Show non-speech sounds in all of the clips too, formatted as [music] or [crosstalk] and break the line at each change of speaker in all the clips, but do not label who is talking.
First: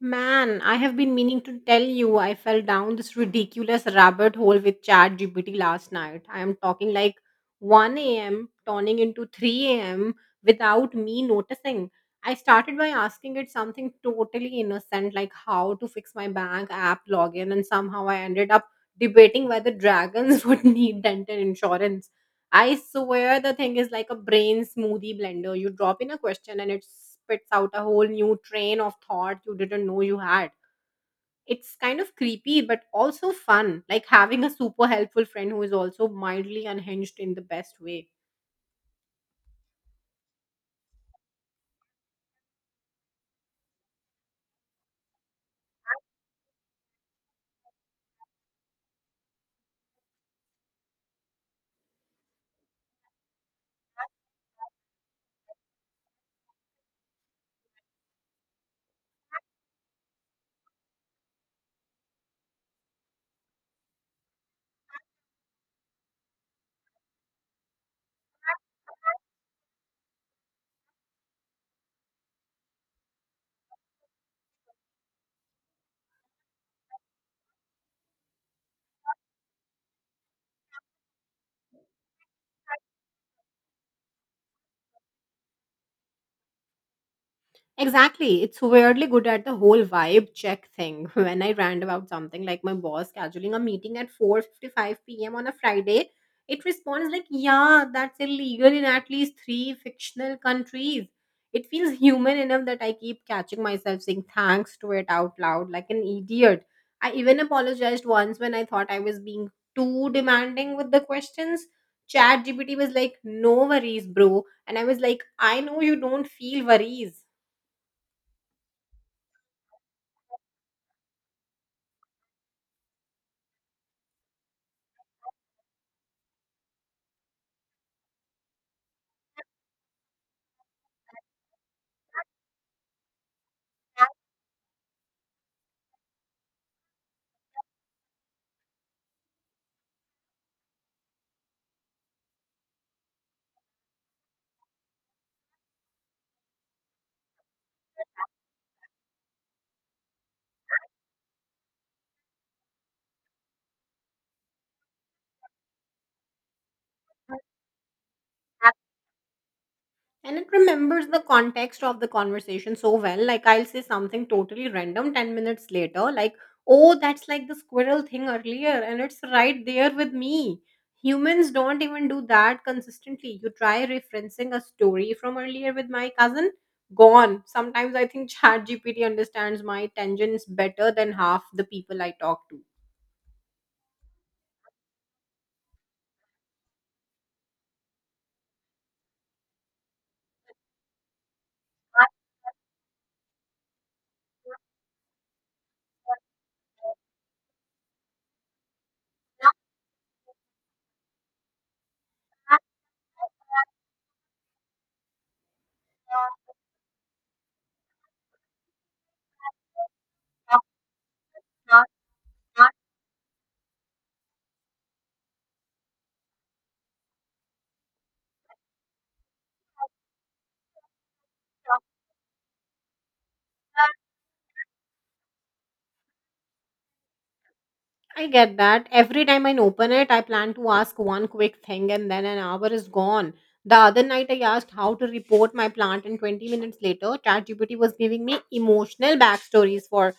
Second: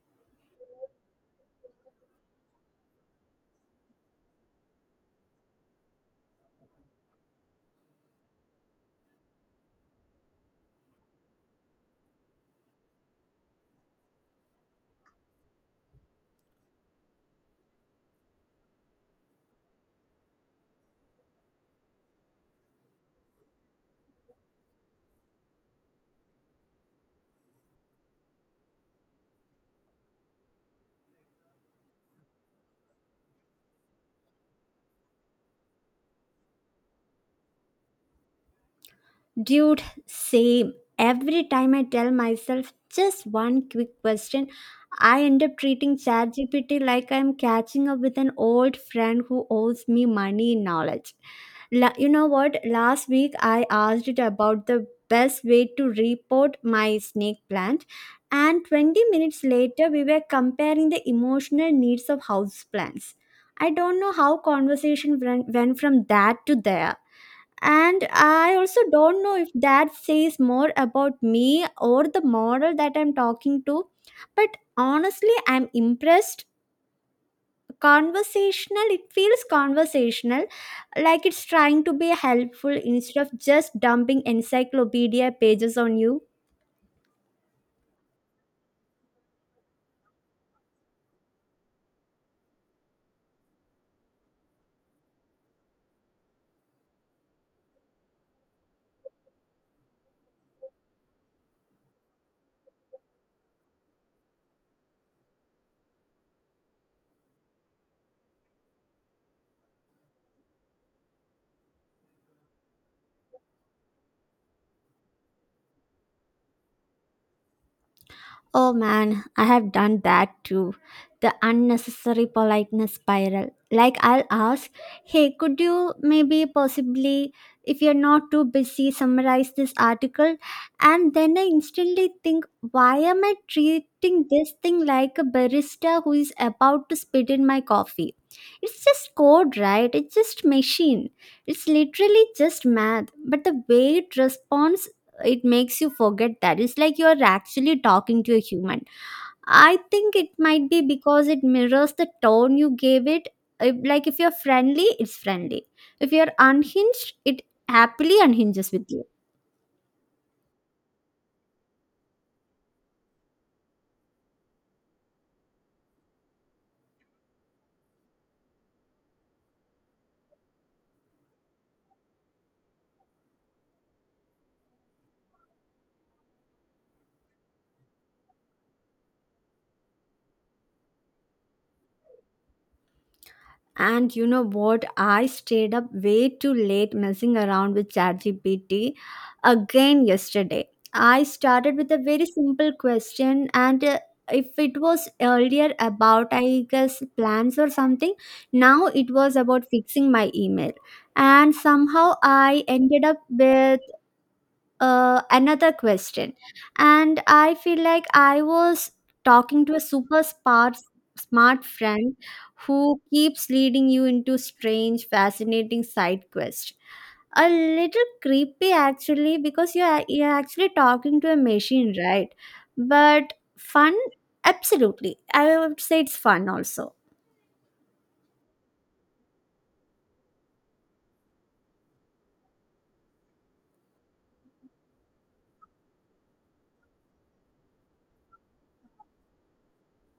Man, I have been meaning to tell you I fell down this ridiculous rabbit hole with ChatGPT last night. I am talking like 1 a.m. turning into 3 a.m. without me noticing. I started by asking it something totally innocent, like how to fix my bank app login, and somehow I ended up debating whether dragons [laughs] would need dental insurance. I swear the thing is like a brain smoothie blender. You drop in a question and it spits out a whole new train of thought you didn't know you had. It's kind of creepy, but also fun. Like having a super helpful friend who is also mildly unhinged in the best way.
Dude, same. Every time I tell myself just one quick question, I end up treating ChatGPT like I'm catching up with an old friend who owes me money in knowledge. You know what? Last week I asked it about the best way to repot my snake plant, and 20 minutes later we were comparing the emotional needs of houseplants. I don't know how conversation went from that to there, and I also don't know if that says more about me or the model that I'm talking to, but honestly I'm impressed. Conversational, it feels conversational, like it's trying to be helpful instead of just dumping encyclopedia pages on you.
Exactly. It's weirdly good at the whole vibe check thing. [laughs] When I rant about something like my boss scheduling a meeting at 4:55 p.m. on a Friday, it responds like, "Yeah, that's illegal in at least 3 fictional countries." It feels human enough that I keep catching myself saying thanks to it out loud like an idiot. I even apologized once when I thought I was being too demanding with the questions. Chat GPT was like, "No worries, bro." And I was like, "I know you don't feel worries."
Oh man, I have done that too. The unnecessary politeness spiral. Like, I'll ask, hey, could you maybe possibly, if you're not too busy, summarize this article? And then I instantly think, why am I treating this thing like a barista who is about to spit in my coffee? It's just code, right? It's just machine. It's literally just math. But the way it responds, it makes you forget that it's like you're actually talking to a human. I think it might be because it mirrors the tone you gave it. Like if you're friendly, it's friendly; if you're unhinged, it happily unhinges with you.
And it remembers the context of the conversation so well. Like, I'll say something totally random 10 minutes later, like, oh, that's like the squirrel thing earlier, and it's right there with me. Humans don't even do that consistently. You try referencing a story from earlier with my cousin, gone. Sometimes I think [laughs] ChatGPT understands my tangents better than half the people I talk to.
And you know what? I stayed up way too late messing around with ChatGPT again yesterday. I started with a very simple question, and if it was earlier about, I guess, plans or something, now it was about fixing my email. And somehow I ended up with another question, and I feel like I was talking to a super smart friend who keeps leading you into strange fascinating side quest. A little creepy actually, because you're actually talking to a machine, right? But fun. Absolutely, I would say it's fun also.
I get that. Every time I open it, I plan to ask one quick thing and then an hour is gone. The other night, I asked how to report my plant, and 20 minutes later, ChatGPT was giving me emotional backstories for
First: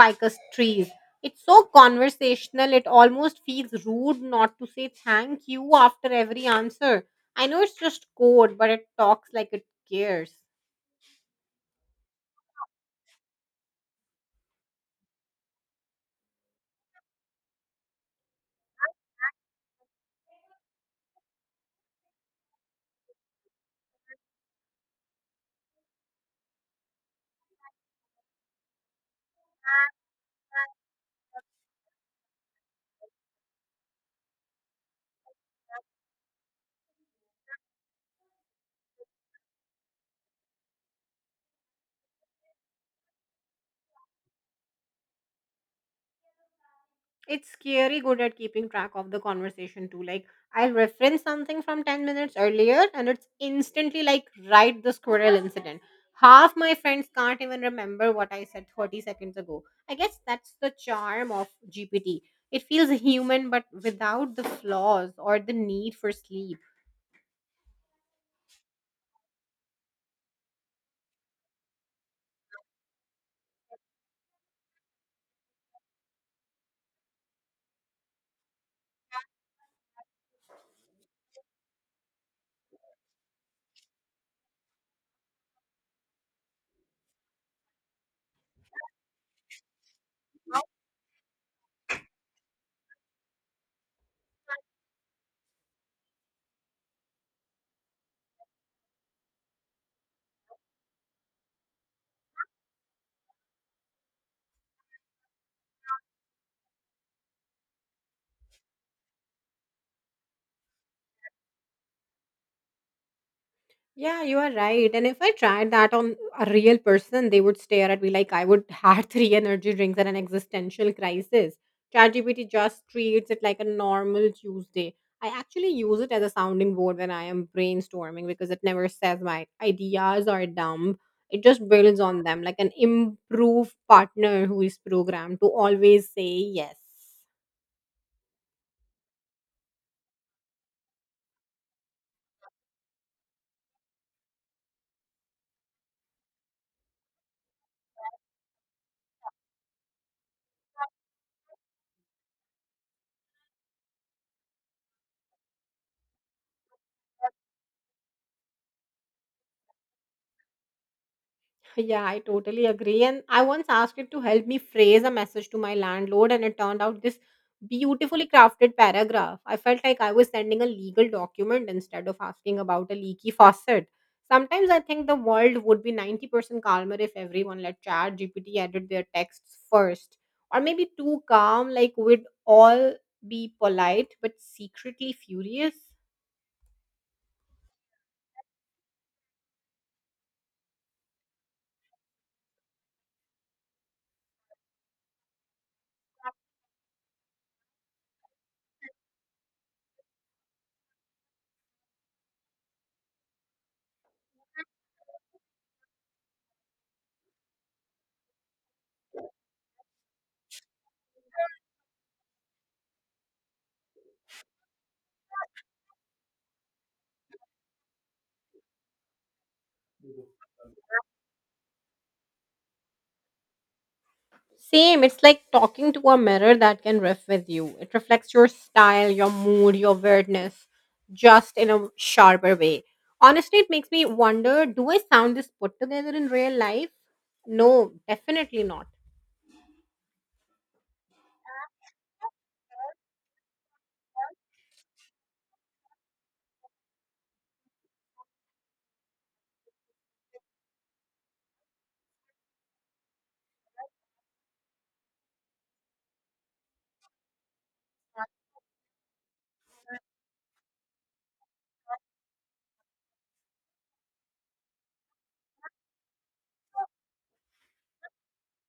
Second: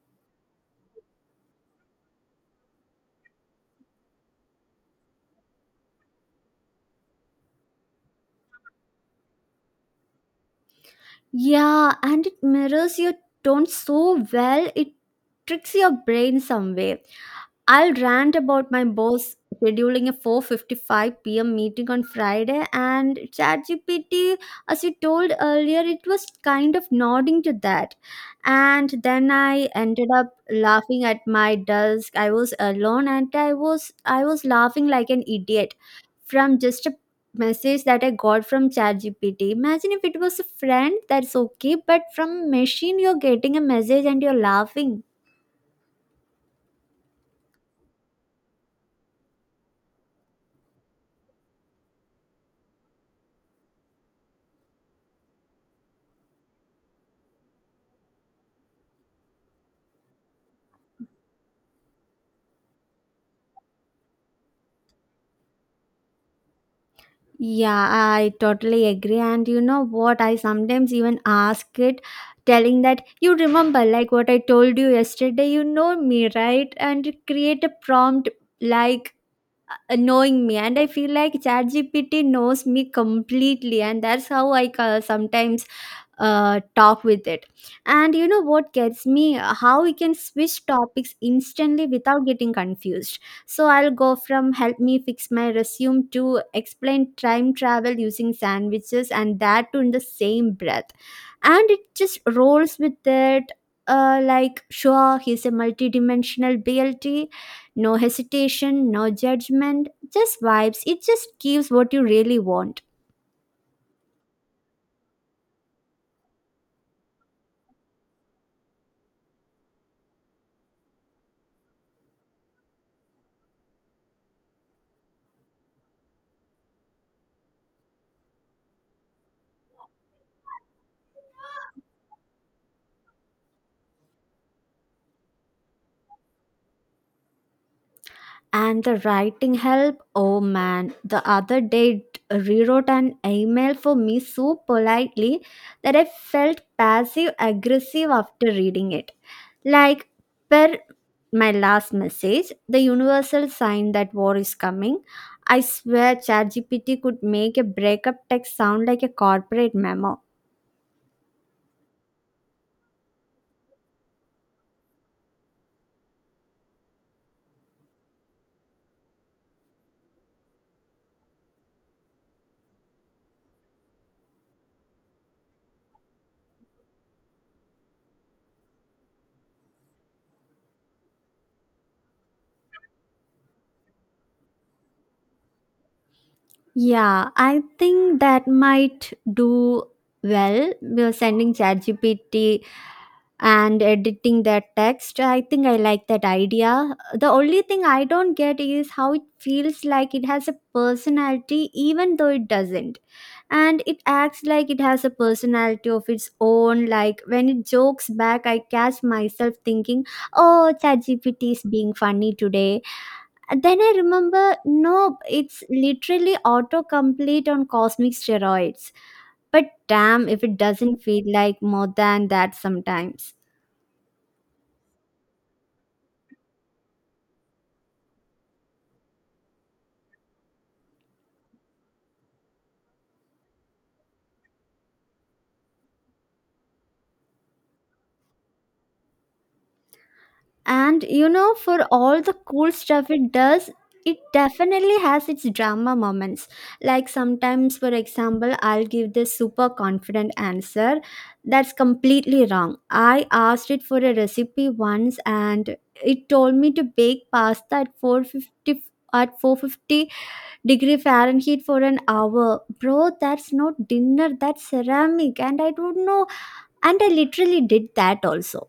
ficus trees. It's so conversational, it almost feels rude not to say thank you after every answer. I know it's just code, but it talks like it cares.
Yeah, and it mirrors your tone so well, it tricks your brain some way. I'll rant about my boss scheduling a 4:55 p.m. meeting on Friday, and ChatGPT, as you told earlier, it was kind of nodding to that. And then I ended up laughing at my desk. I was alone, and I was laughing like an idiot, from just a message that I got from ChatGPT. Imagine if it was a friend, that's okay, but from machine you're getting a message and you're laughing.
It's scary good at keeping track of the conversation too. Like, I'll reference something from 10 minutes earlier and it's instantly like, right, the squirrel incident. Half my friends can't even remember what I said 30 seconds ago. I guess that's the charm of GPT. It feels human but without the flaws or the need for sleep.
Yeah, I totally agree. And you know what? I sometimes even ask it, telling that you remember, like what I told you yesterday, you know me, right? And create a prompt like knowing me. And I feel like ChatGPT knows me completely. And that's how I sometimes talk with it. And you know what gets me, how we can switch topics instantly without getting confused. So I'll go from help me fix my resume to explain time travel using sandwiches, and that too in the same breath, and it just rolls with it. Like sure, he's a multidimensional BLT. No hesitation, no judgment, just vibes. It just gives what you really want.
Yeah, you are right. And if I tried that on a real person, they would stare at me like I would [laughs] had three energy drinks and an existential crisis. ChatGPT just treats it like a normal Tuesday. I actually use it as a sounding board when I am brainstorming because it never says my ideas are dumb. It just builds on them like an improved partner who is programmed to always say yes.
And the writing help, oh man, the other day it rewrote an email for me so politely that I felt passive aggressive after reading it. Like, per my last message, the universal sign that war is coming. I swear ChatGPT could make a breakup text sound like a corporate memo.
Yeah, I totally agree. And I once asked it to help me phrase a message to my landlord, and it turned out this beautifully crafted paragraph. I felt like I was sending a legal document instead of asking about a leaky faucet. Sometimes I think the world would be 90% calmer if everyone let Chat GPT edit their texts first. Or maybe too calm, like we'd all be polite but secretly furious.
Yeah, I think that might do well. We are sending ChatGPT and editing that text. I think I like that idea. The only thing I don't get is how it feels like it has a personality even though it doesn't, and it acts like it has a personality of its own. Like when it jokes back, I catch myself thinking, oh, ChatGPT is being funny today. And then I remember, nope, it's literally autocomplete on cosmic steroids. But damn if it doesn't feel like more than that sometimes.
Same. It's like talking to a mirror that can riff with you. It reflects your style, your mood, your weirdness, just in a sharper way. Honestly, it makes me wonder, do I sound this put together in real life? No, definitely not.
And you know, for all the cool stuff it does, it definitely has its drama moments. Like sometimes, for example, I'll give this super confident answer that's completely wrong. I asked it for a recipe once, and it told me to bake pasta at 450 degree Fahrenheit for an hour. Bro, that's not dinner, that's ceramic. And I don't know. And I literally did that also.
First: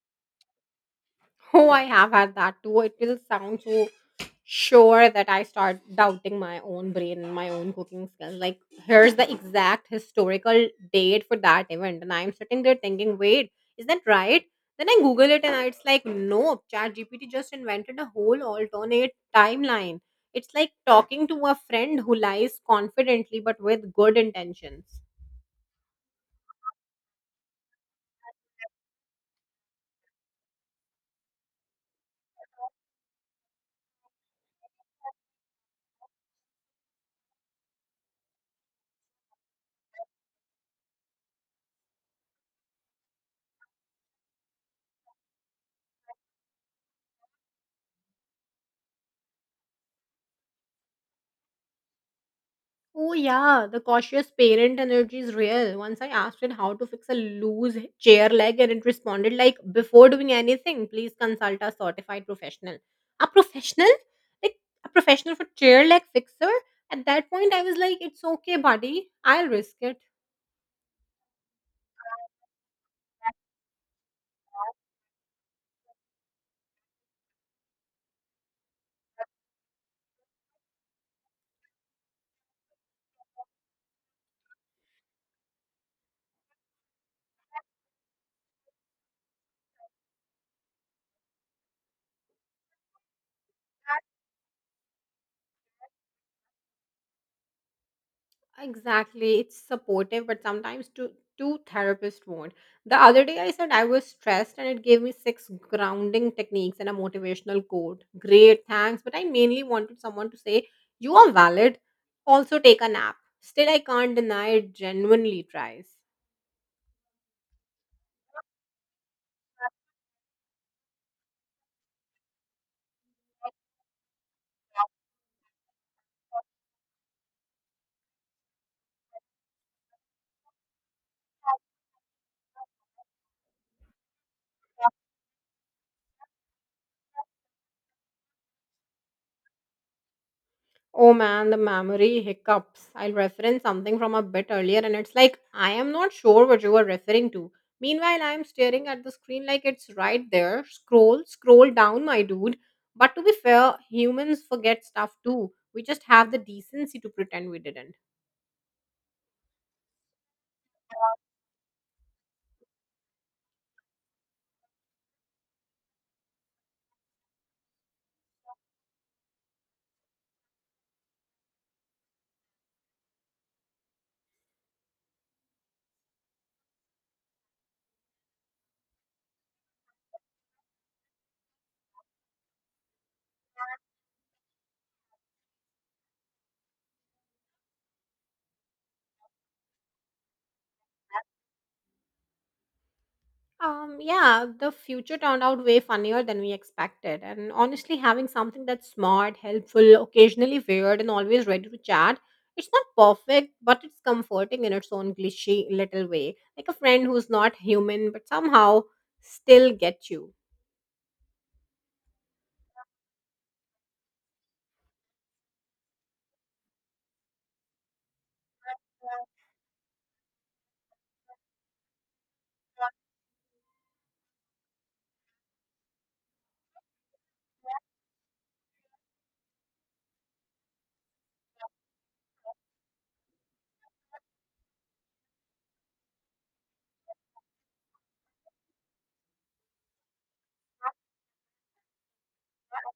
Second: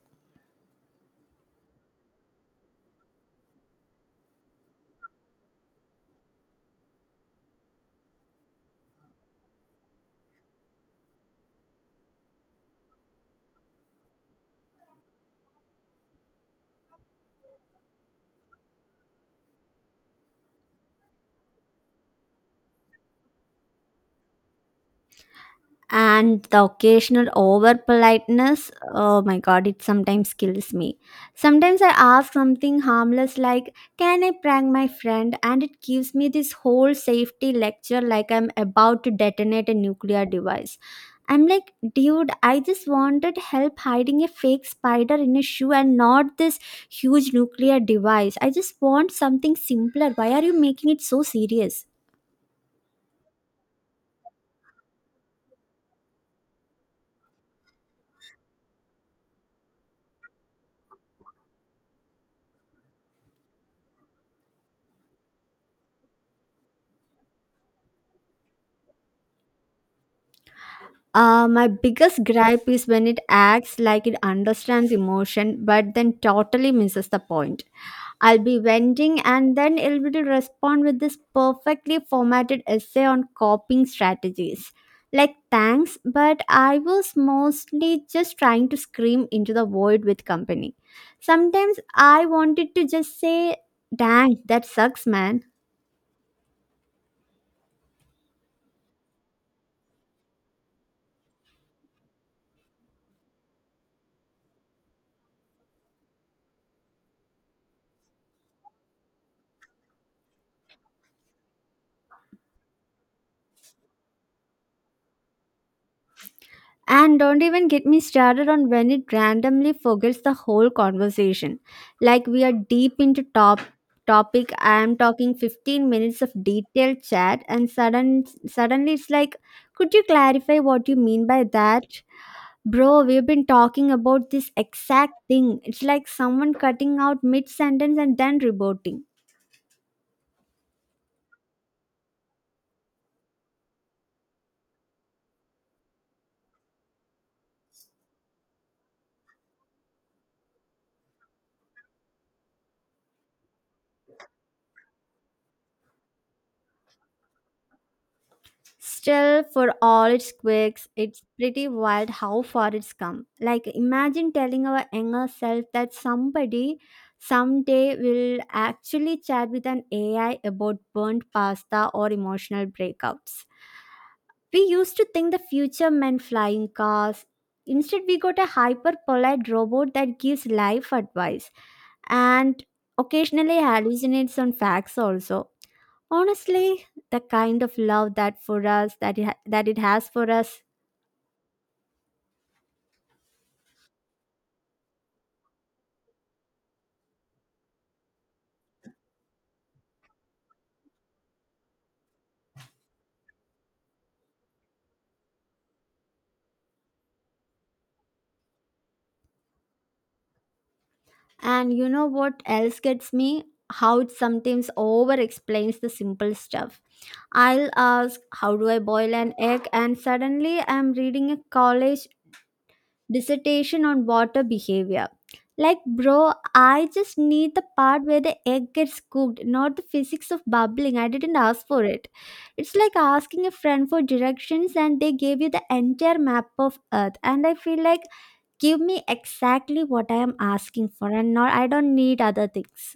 Oh, I have had that too. It will sound so sure that I start doubting my own brain and my own cooking skills. Like, here's the exact historical date for that event. And I'm sitting there thinking, wait, is that right? Then I Google it and it's like, nope, ChatGPT just invented a whole alternate timeline. It's like talking to a friend who lies confidently but with good intentions.
And the occasional over politeness, oh my god, it sometimes kills me. Sometimes I ask something harmless like, can I prank my friend? And it gives me this whole safety lecture like I'm about to detonate a nuclear device. I'm like, dude, I just wanted help hiding a fake spider in a shoe, and not this huge nuclear device. I just want something simpler. Why are you making it so serious?
Oh, yeah, the cautious parent energy is real. Once I asked it how to fix a loose chair leg, and it responded like, "Before doing anything, please consult a certified professional." A professional, like a professional for chair leg fixer. At that point, I was like, "It's okay, buddy. I'll risk it."
My biggest gripe is when it acts like it understands emotion but then totally misses the point. I'll be venting, and then it will respond with this perfectly formatted essay on coping strategies. Like, thanks, but I was mostly just trying to scream into the void with company. Sometimes I wanted to just say, dang, that sucks, man.
Exactly. It's supportive, but sometimes two therapists won't. The other day I said I was stressed and it gave me six grounding techniques and a motivational quote. Great, thanks. But I mainly wanted someone to say, "You are valid. Also take a nap." Still I can't deny it genuinely tries.
And don't even get me started on when it randomly forgets the whole conversation. Like we are deep into topic. I am talking 15 minutes of detailed chat, and suddenly it's like, could you clarify what you mean by that? Bro, we've been talking about this exact thing. It's like someone cutting out mid sentence and then reporting.
Oh man, the memory hiccups. I'll reference something from a bit earlier and it's like, I am not sure what you were referring to. Meanwhile, I am staring at the screen like it's right there. Scroll, scroll down, my dude. But to be fair, humans forget stuff too. We just have the decency to pretend we didn't.
Still, for all its quirks, it's pretty wild how far it's come. Like, imagine telling our younger self that somebody someday will actually chat with an AI about burnt pasta or emotional breakups. We used to think the future meant flying cars. Instead, we got a hyper polite robot that gives life advice and occasionally hallucinates on facts also. Honestly, the kind of love that for us that that it has for us.
Yeah, the future turned out way funnier than we expected. And honestly, having something that's smart, helpful, occasionally weird, and always ready to chat, it's not perfect, but it's comforting in its own glitchy little way. Like a friend who's not human, but somehow still gets you.
And you know what else gets me? How it sometimes over explains the simple stuff. I'll ask, how do I boil an egg? And suddenly I'm reading a college dissertation on water behavior. Like, bro, I just need the part where the egg gets cooked, not the physics of bubbling. I didn't ask for it. It's like asking a friend for directions and they gave you the entire map of Earth. And I feel like, give me exactly what I am asking for, and not, I don't need other things.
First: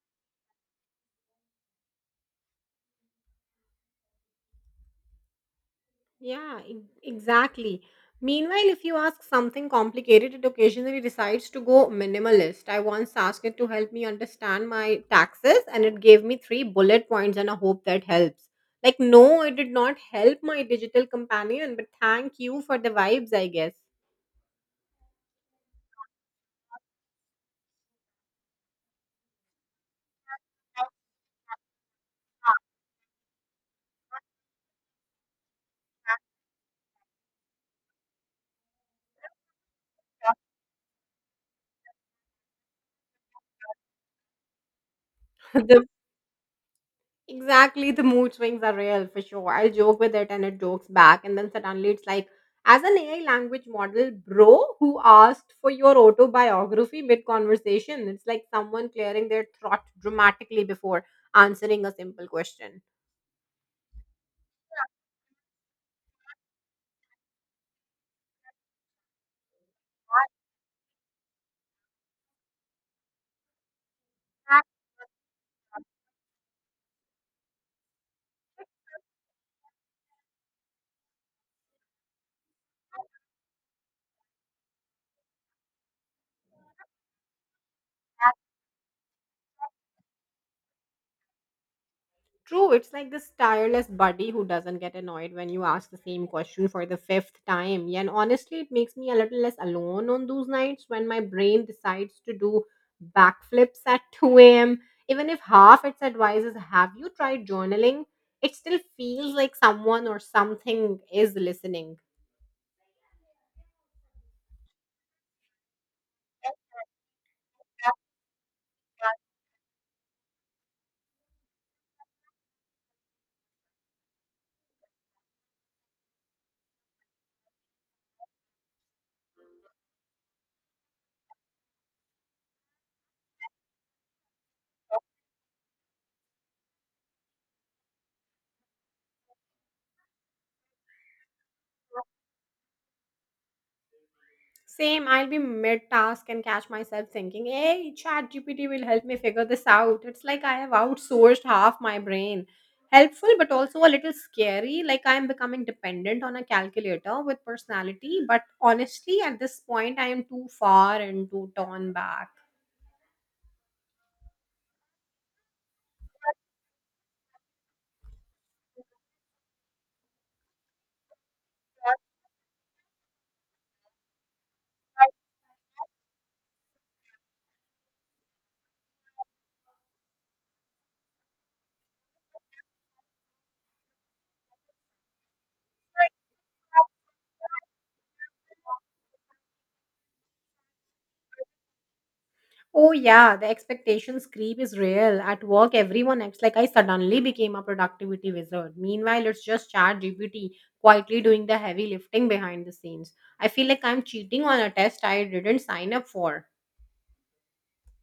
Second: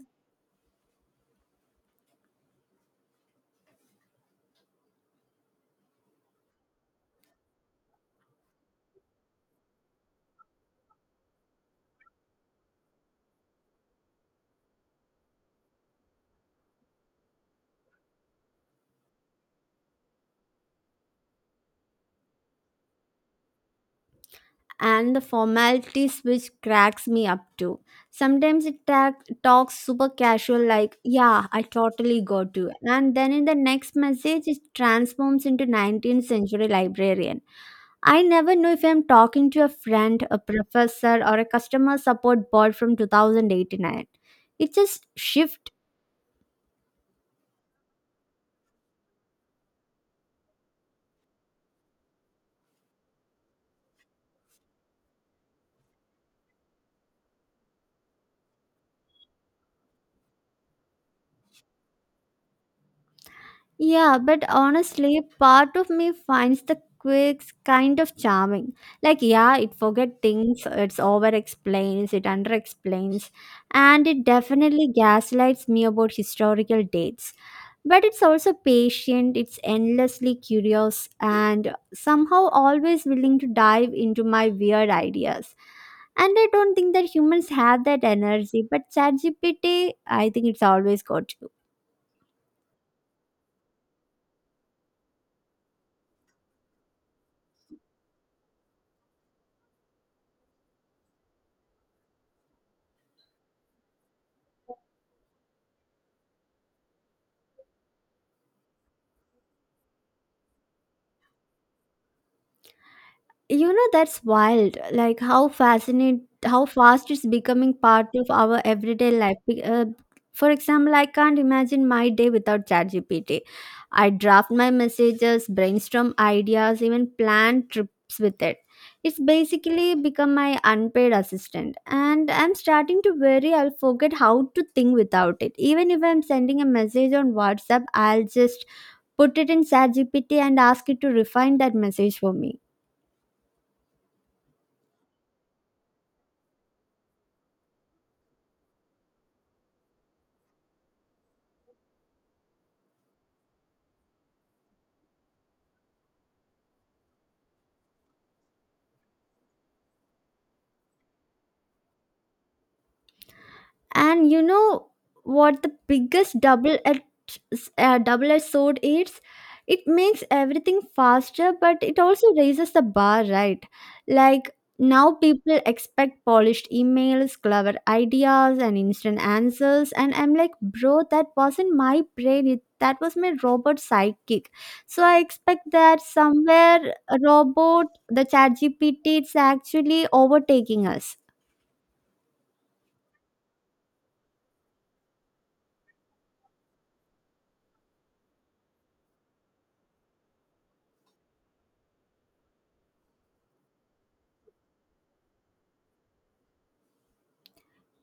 Yeah, exactly. Meanwhile, if you ask something complicated, it occasionally decides to go minimalist. I once asked it to help me understand my taxes, and it gave me three bullet points, and I hope that helps. Like, no, it did not help, my digital companion, but thank you for the vibes, I guess.
And the formalities, which cracks me up too. Sometimes it talks super casual, like, yeah, I totally got to. And then in the next message, it transforms into 19th century librarian. I never know if I'm talking to a friend, a professor, or a customer support bot from 2089. It just
[laughs]
shifts.
the Exactly, the mood swings are real for sure. I joke with it and it jokes back, and then suddenly it's like, as an AI language model, bro, who asked for your autobiography mid conversation? It's like someone clearing their throat dramatically before answering a simple question.
Yeah, but honestly, part of me finds the quirks kind of charming. Like, yeah, it forget things, it's over explains, it under explains, and it definitely gaslights me about historical dates. But it's also patient, it's endlessly curious, and somehow always willing to dive into my weird ideas. And I don't think that humans have that energy, but ChatGPT, I think it's always got you.
True, it's like this tireless buddy who doesn't get annoyed when you ask the same question for the fifth time. Yeah, and honestly, it makes me a little less alone on those nights when my brain decides to do backflips at [laughs] 2 a.m. Even if half its advice is, "Have you tried journaling?" It still feels like someone or something is listening.
You know, that's wild. Like how fast it's becoming part of our everyday life. For example, I can't imagine my day without ChatGPT. I draft my messages, brainstorm ideas, even plan trips with it. It's basically become my unpaid assistant, and I'm starting to worry I'll forget how to think without it. Even if I'm sending a message on WhatsApp, I'll just put it in ChatGPT and ask it to refine that message for me.
Same, I'll be mid task and catch myself thinking, hey, ChatGPT will help me figure this out. It's like I have outsourced half my brain. Helpful, but also a little scary. Like I am becoming dependent on a calculator with personality. But honestly, at this point, I am too far and too torn back.
And you know what the biggest double edged sword is? It makes everything faster, but it also raises the bar, right? Like now people expect polished emails, clever ideas, and instant answers. And I'm like, bro, that wasn't my brain. It, that was my robot sidekick. So I expect that somewhere a robot, the chat GPT, it's actually overtaking us.
Oh, yeah, the expectations creep is real. At work, everyone acts like I suddenly became a productivity wizard. Meanwhile, it's just ChatGPT quietly doing the heavy lifting behind the scenes. I feel like I'm cheating on a test I didn't sign up for.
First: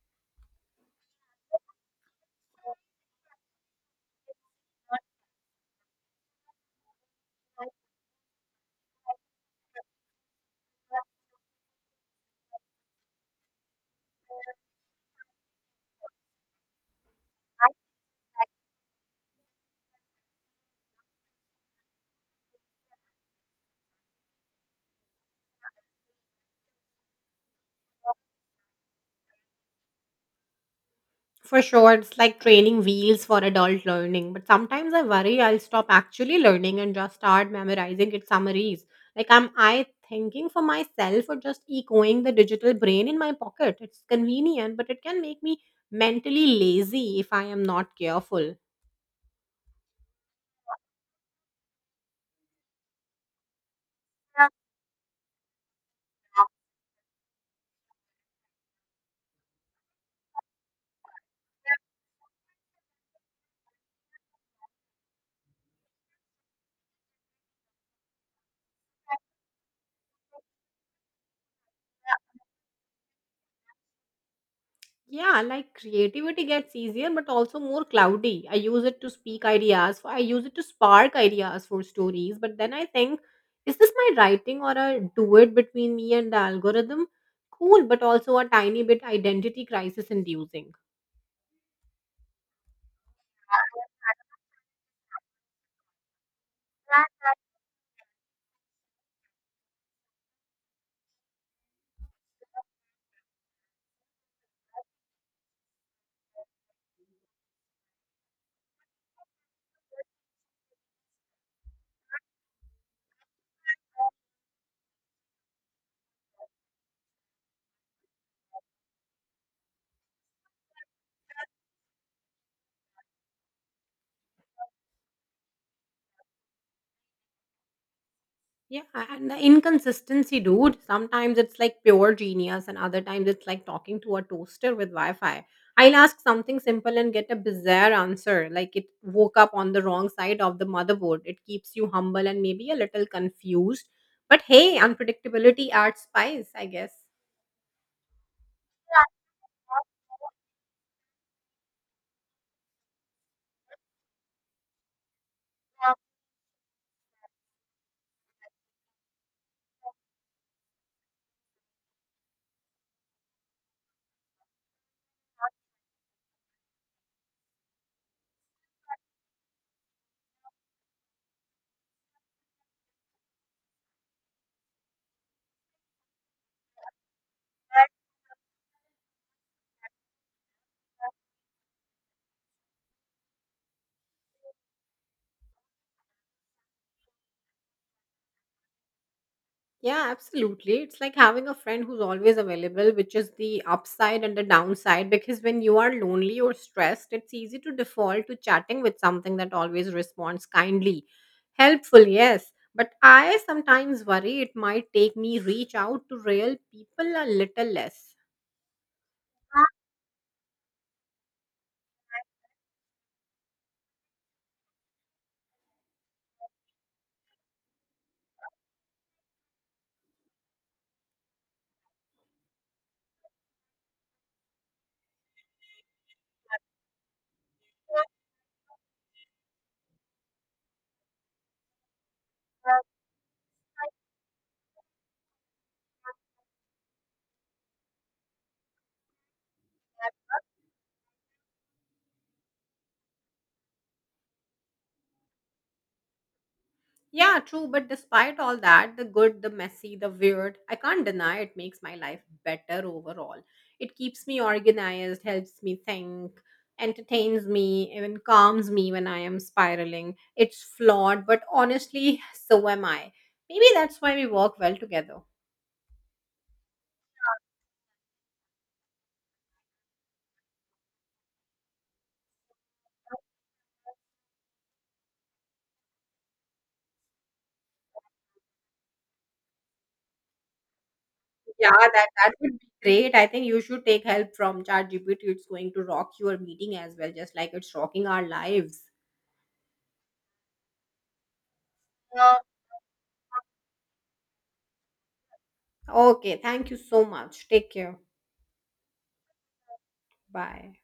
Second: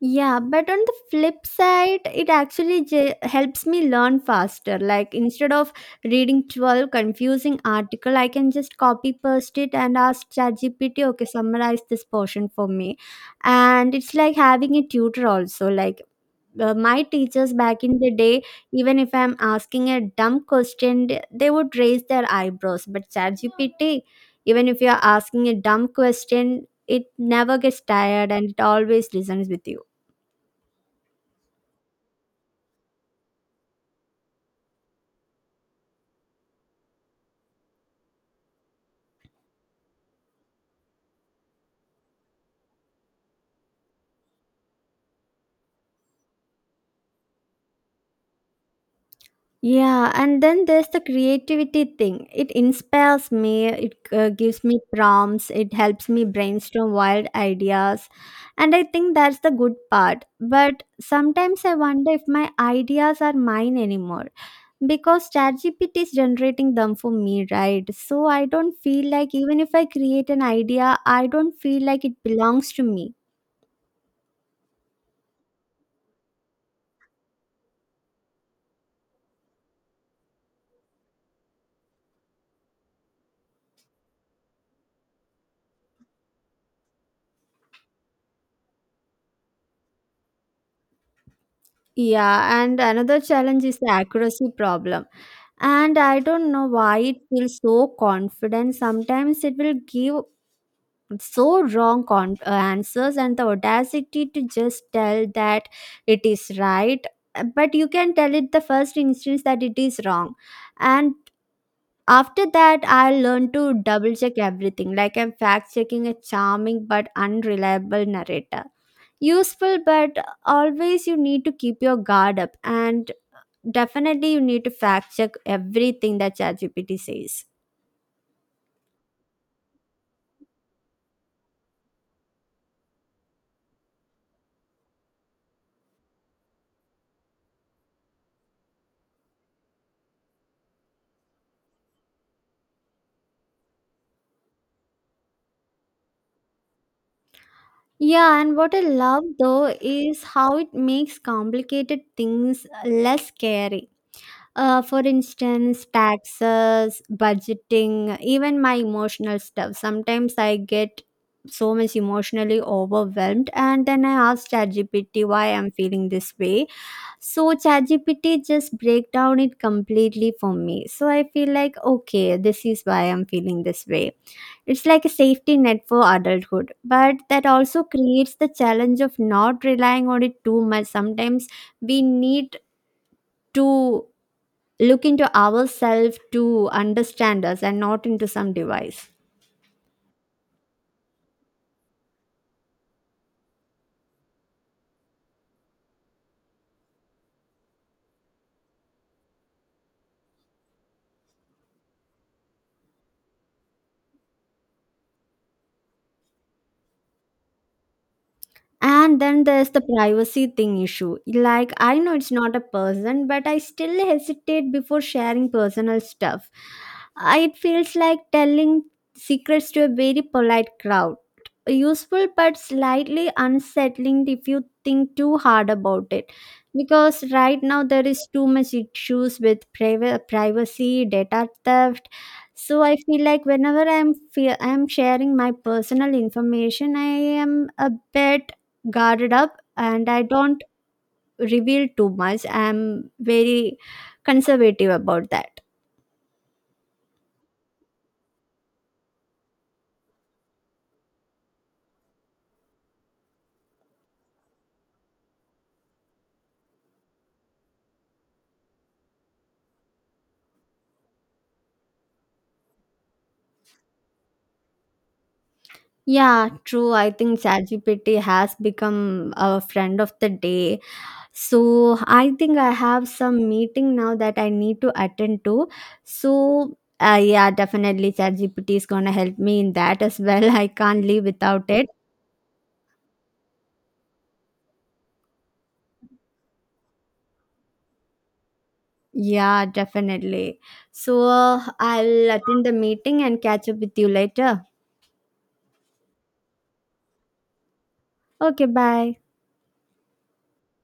Yeah, but on the flip side, it actually helps me learn faster. Like instead of reading 12 confusing
[laughs]
article, I can just copy paste it and ask ChatGPT, okay, summarize this portion for me. And it's like having a tutor also. Like my teachers back in the day, even if I'm asking a dumb question, they would raise their eyebrows. But ChatGPT, even if you're asking a dumb question, it never gets tired and it always listens with you.
For sure, it's like training wheels for adult learning. But sometimes I worry I'll stop actually learning and just start memorizing its summaries. Like, am I thinking for myself or just echoing the digital brain in my pocket? It's convenient, but it can make me mentally lazy if I am not careful.
Yeah, and then there's the creativity thing. It inspires me, it gives me prompts, it helps me brainstorm wild ideas. And I think that's the good part. But sometimes I wonder if my ideas are mine anymore, because ChatGPT is generating them for me, right? So I don't feel like, even if I create an idea, I don't feel like it belongs to me.
Yeah, like creativity gets easier but also more cloudy. I use it to speak ideas. I use it to spark ideas for stories. But then I think, is this my writing or a duet between me and the algorithm? Cool, but also a tiny bit identity crisis inducing.
Yeah, and another challenge is the accuracy problem, and I don't know why it feels so confident. Sometimes it will give so wrong answers, and the audacity to just tell that it is right. But you can tell it the first instance that it is wrong, and after that I learn to double check everything, like I'm fact checking a charming but unreliable narrator. Useful, but always you need to keep your guard up. And definitely, you need to fact check everything that ChatGPT says.
Yeah, and the inconsistency, dude. Sometimes it's like pure genius, and other times it's like talking to a toaster with Wi Fi. I'll ask something simple and get a bizarre answer, like it woke up on the wrong side of the motherboard. It keeps you humble and maybe a little confused. But hey, unpredictability adds spice, I guess.
Yeah, and what I love though is how it makes complicated things less scary. For instance, taxes, budgeting, even my emotional stuff. Sometimes I get so much emotionally overwhelmed, and then I ask ChatGPT why I'm feeling this way. So ChatGPT just break down it completely for me. So I feel like okay, this is why I'm feeling this way. It's like a safety net for adulthood, but that also creates the challenge of not relying on it too much. Sometimes we need to look into ourselves to understand us and not into some device.
Yeah, absolutely. It's like having a friend who's always available, which is the upside and the downside. Because when you are lonely or stressed, it's easy to default to chatting with something that always responds kindly. Helpful, yes. But I sometimes worry it might take me reach out to real people a little less.
And then there's the privacy thing issue. Like, I know it's not a person, but I still hesitate before sharing personal stuff. It feels like telling secrets to a very polite crowd. Useful but slightly unsettling if you think too hard about it. Because right now there is too much issues with privacy, data theft. So I feel like whenever I'm I'm sharing my personal information, I am a bit guarded up and I don't reveal too much. I'm very conservative about that.
Yeah, true. But despite all that, the good, the messy, the weird, I can't deny it makes my life better overall. It keeps me organized, helps me think, entertains me, even calms me when I am spiraling. It's flawed, but honestly, [laughs] so am I. Maybe that's why we work well together.
Yeah, true. I think ChatGPT has become a friend of the day. So I think I have some meeting now that I need to attend to. So yeah, definitely ChatGPT is gonna help me in that as well. [laughs] I can't live without
Yeah,
it.
that would be great. I think you should take help from ChatGPT. It's going to rock your meeting as well, just like it's rocking our lives.
Yeah, definitely. So I'll
Yeah.
attend the meeting and catch up with you later.
Okay, thank you so much. Take care.
Okay, bye.
Bye.